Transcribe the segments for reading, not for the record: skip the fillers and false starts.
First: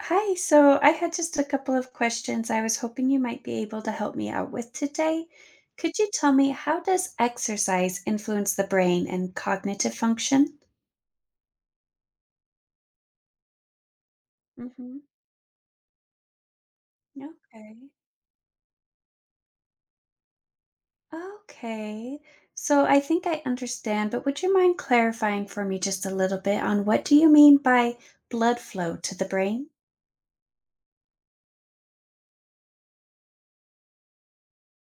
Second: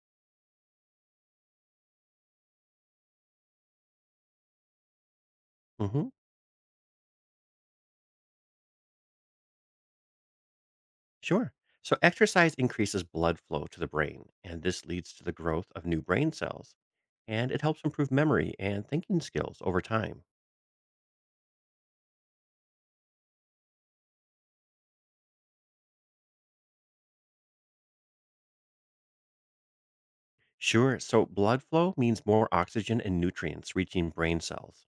Hi, so I had just a couple of questions I was hoping you might be able to help me out with today. Could hmm you tell me, how does exercise influence the brain and cognitive function? Sure. So, exercise increases blood flow to the brain, and this Mm-hmm. leads to the growth of new brain cells. Yeah. And it helps Okay. improve memory and thinking skills over time. Okay. So I think I understand, but would you mind clarifying for me just a little bit on, what do you mean by blood flow to the brain? Sure. So, blood flow means more oxygen and nutrients reaching brain cells.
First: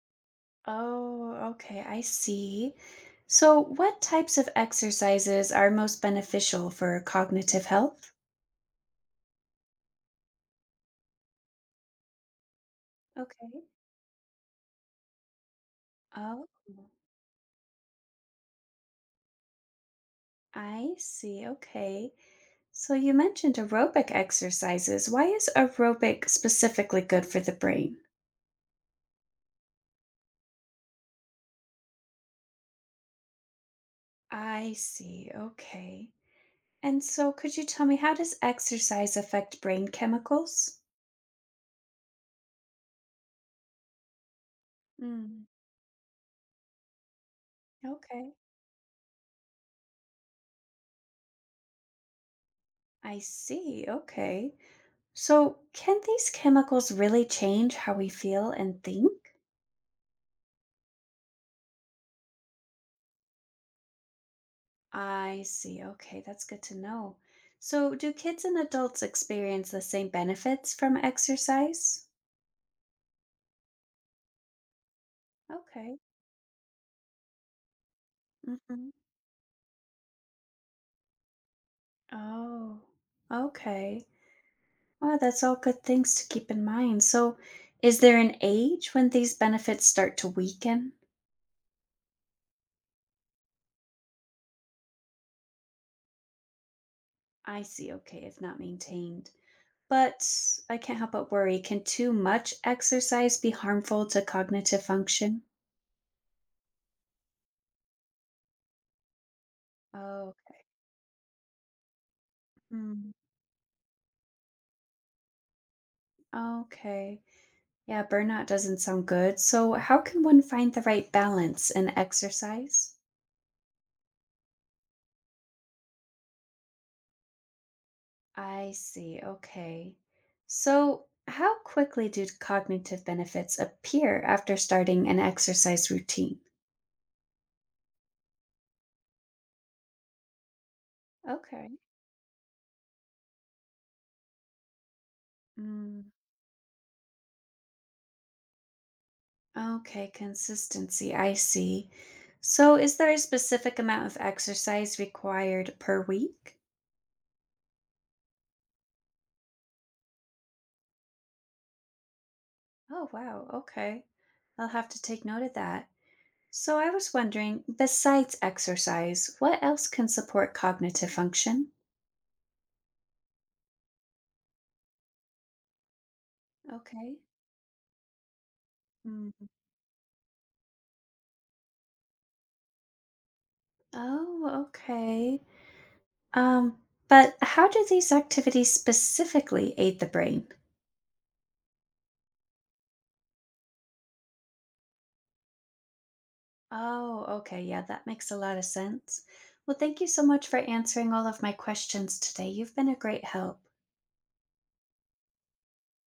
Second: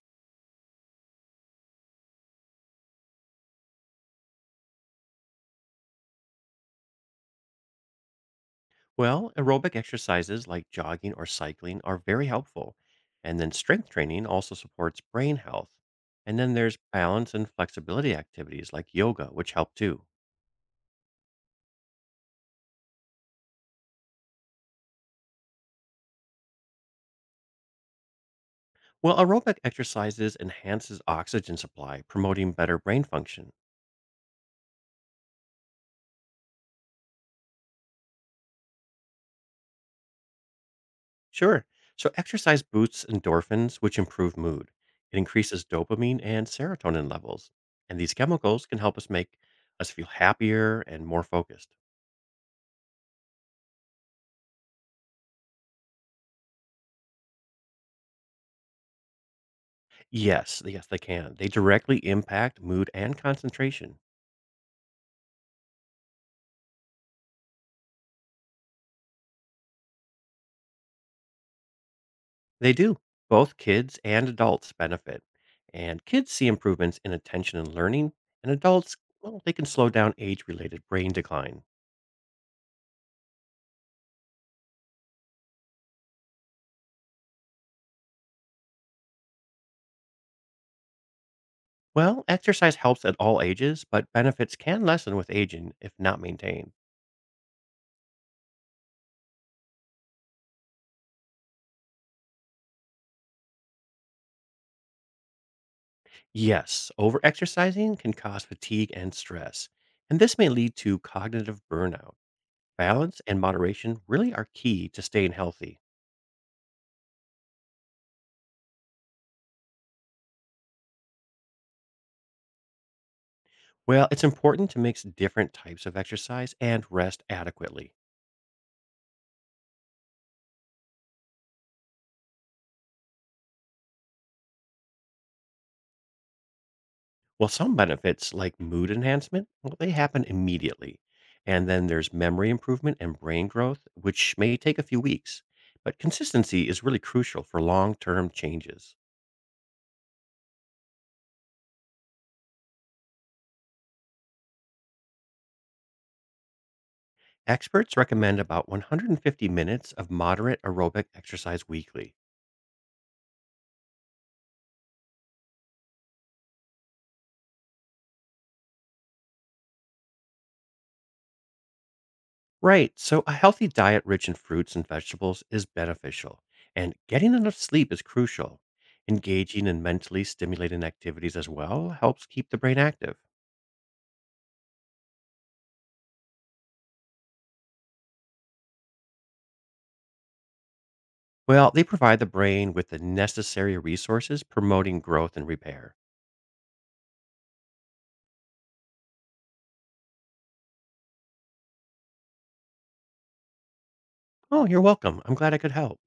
Oh, okay, I see. So what types of exercises are most beneficial for cognitive health? Well, aerobic exercises like jogging or cycling are very helpful. And then, strength training also supports brain health. And Oh, then there's balance and flexibility activities like yoga, which help too. I see. Okay. So you mentioned aerobic exercises. Why is aerobic specifically good for the brain? Well, aerobic exercises enhances oxygen supply, promoting better brain function. I see. Okay. And so could you tell me, how does exercise affect brain chemicals? Sure. So exercise boosts endorphins, which improve mood. It Mm, increases dopamine and serotonin levels, and these okay. chemicals can help us feel happier and more focused. I see. Okay. So can these chemicals really change how we feel and think? Yes, yes, they can. They directly impact mood and concentration. I see. Okay. That's good to know. So do kids and adults experience the same benefits from exercise? They do. Both kids and adults benefit. Okay. And kids see improvements in attention and learning, and Hmm. adults, well, they can slow down age related brain decline. Oh, okay. Wow, that's all good things to keep in mind. So, is there an age when these benefits start to weaken? Well, exercise helps at all ages, but benefits can lessen with aging if not maintained. I see. Okay, if not maintained. But I can't help but worry. Can too much exercise be harmful to cognitive function? Yes, overexercising can cause fatigue and stress, and Oh, this may lead to cognitive burnout. mm, Balance and moderation really are key to staying healthy. okay. Yeah, burnout doesn't sound good. So, how can one find the right balance in exercise? Well, it's important to mix different types of exercise and rest adequately. I see. Okay. So, how quickly do cognitive benefits appear after starting an exercise routine? Well, some benefits, like mood enhancement, well, they happen immediately. And Okay. then there's memory improvement and brain growth, which may take a few weeks. But Mm, consistency is really crucial for long term changes. okay, consistency. I see. So, is there a specific amount of exercise required per week? Experts recommend about 150 minutes of moderate aerobic exercise weekly. Oh, wow. Okay. I'll have to take note of that. So, I was wondering, besides exercise, what else can support cognitive function? Right, so a healthy diet rich in fruits and vegetables is beneficial, and Okay. getting enough sleep is crucial. Mm. Engaging in mentally stimulating activities as well helps keep the brain active. Oh, okay. Um, but how do these activities specifically aid the brain? Well, they provide the brain with the necessary resources promoting growth and repair. Oh, okay. Yeah, that makes a lot of sense. Well, thank you so much for answering all of my questions today. You've been a great help. Oh, you're welcome. I'm glad I could help.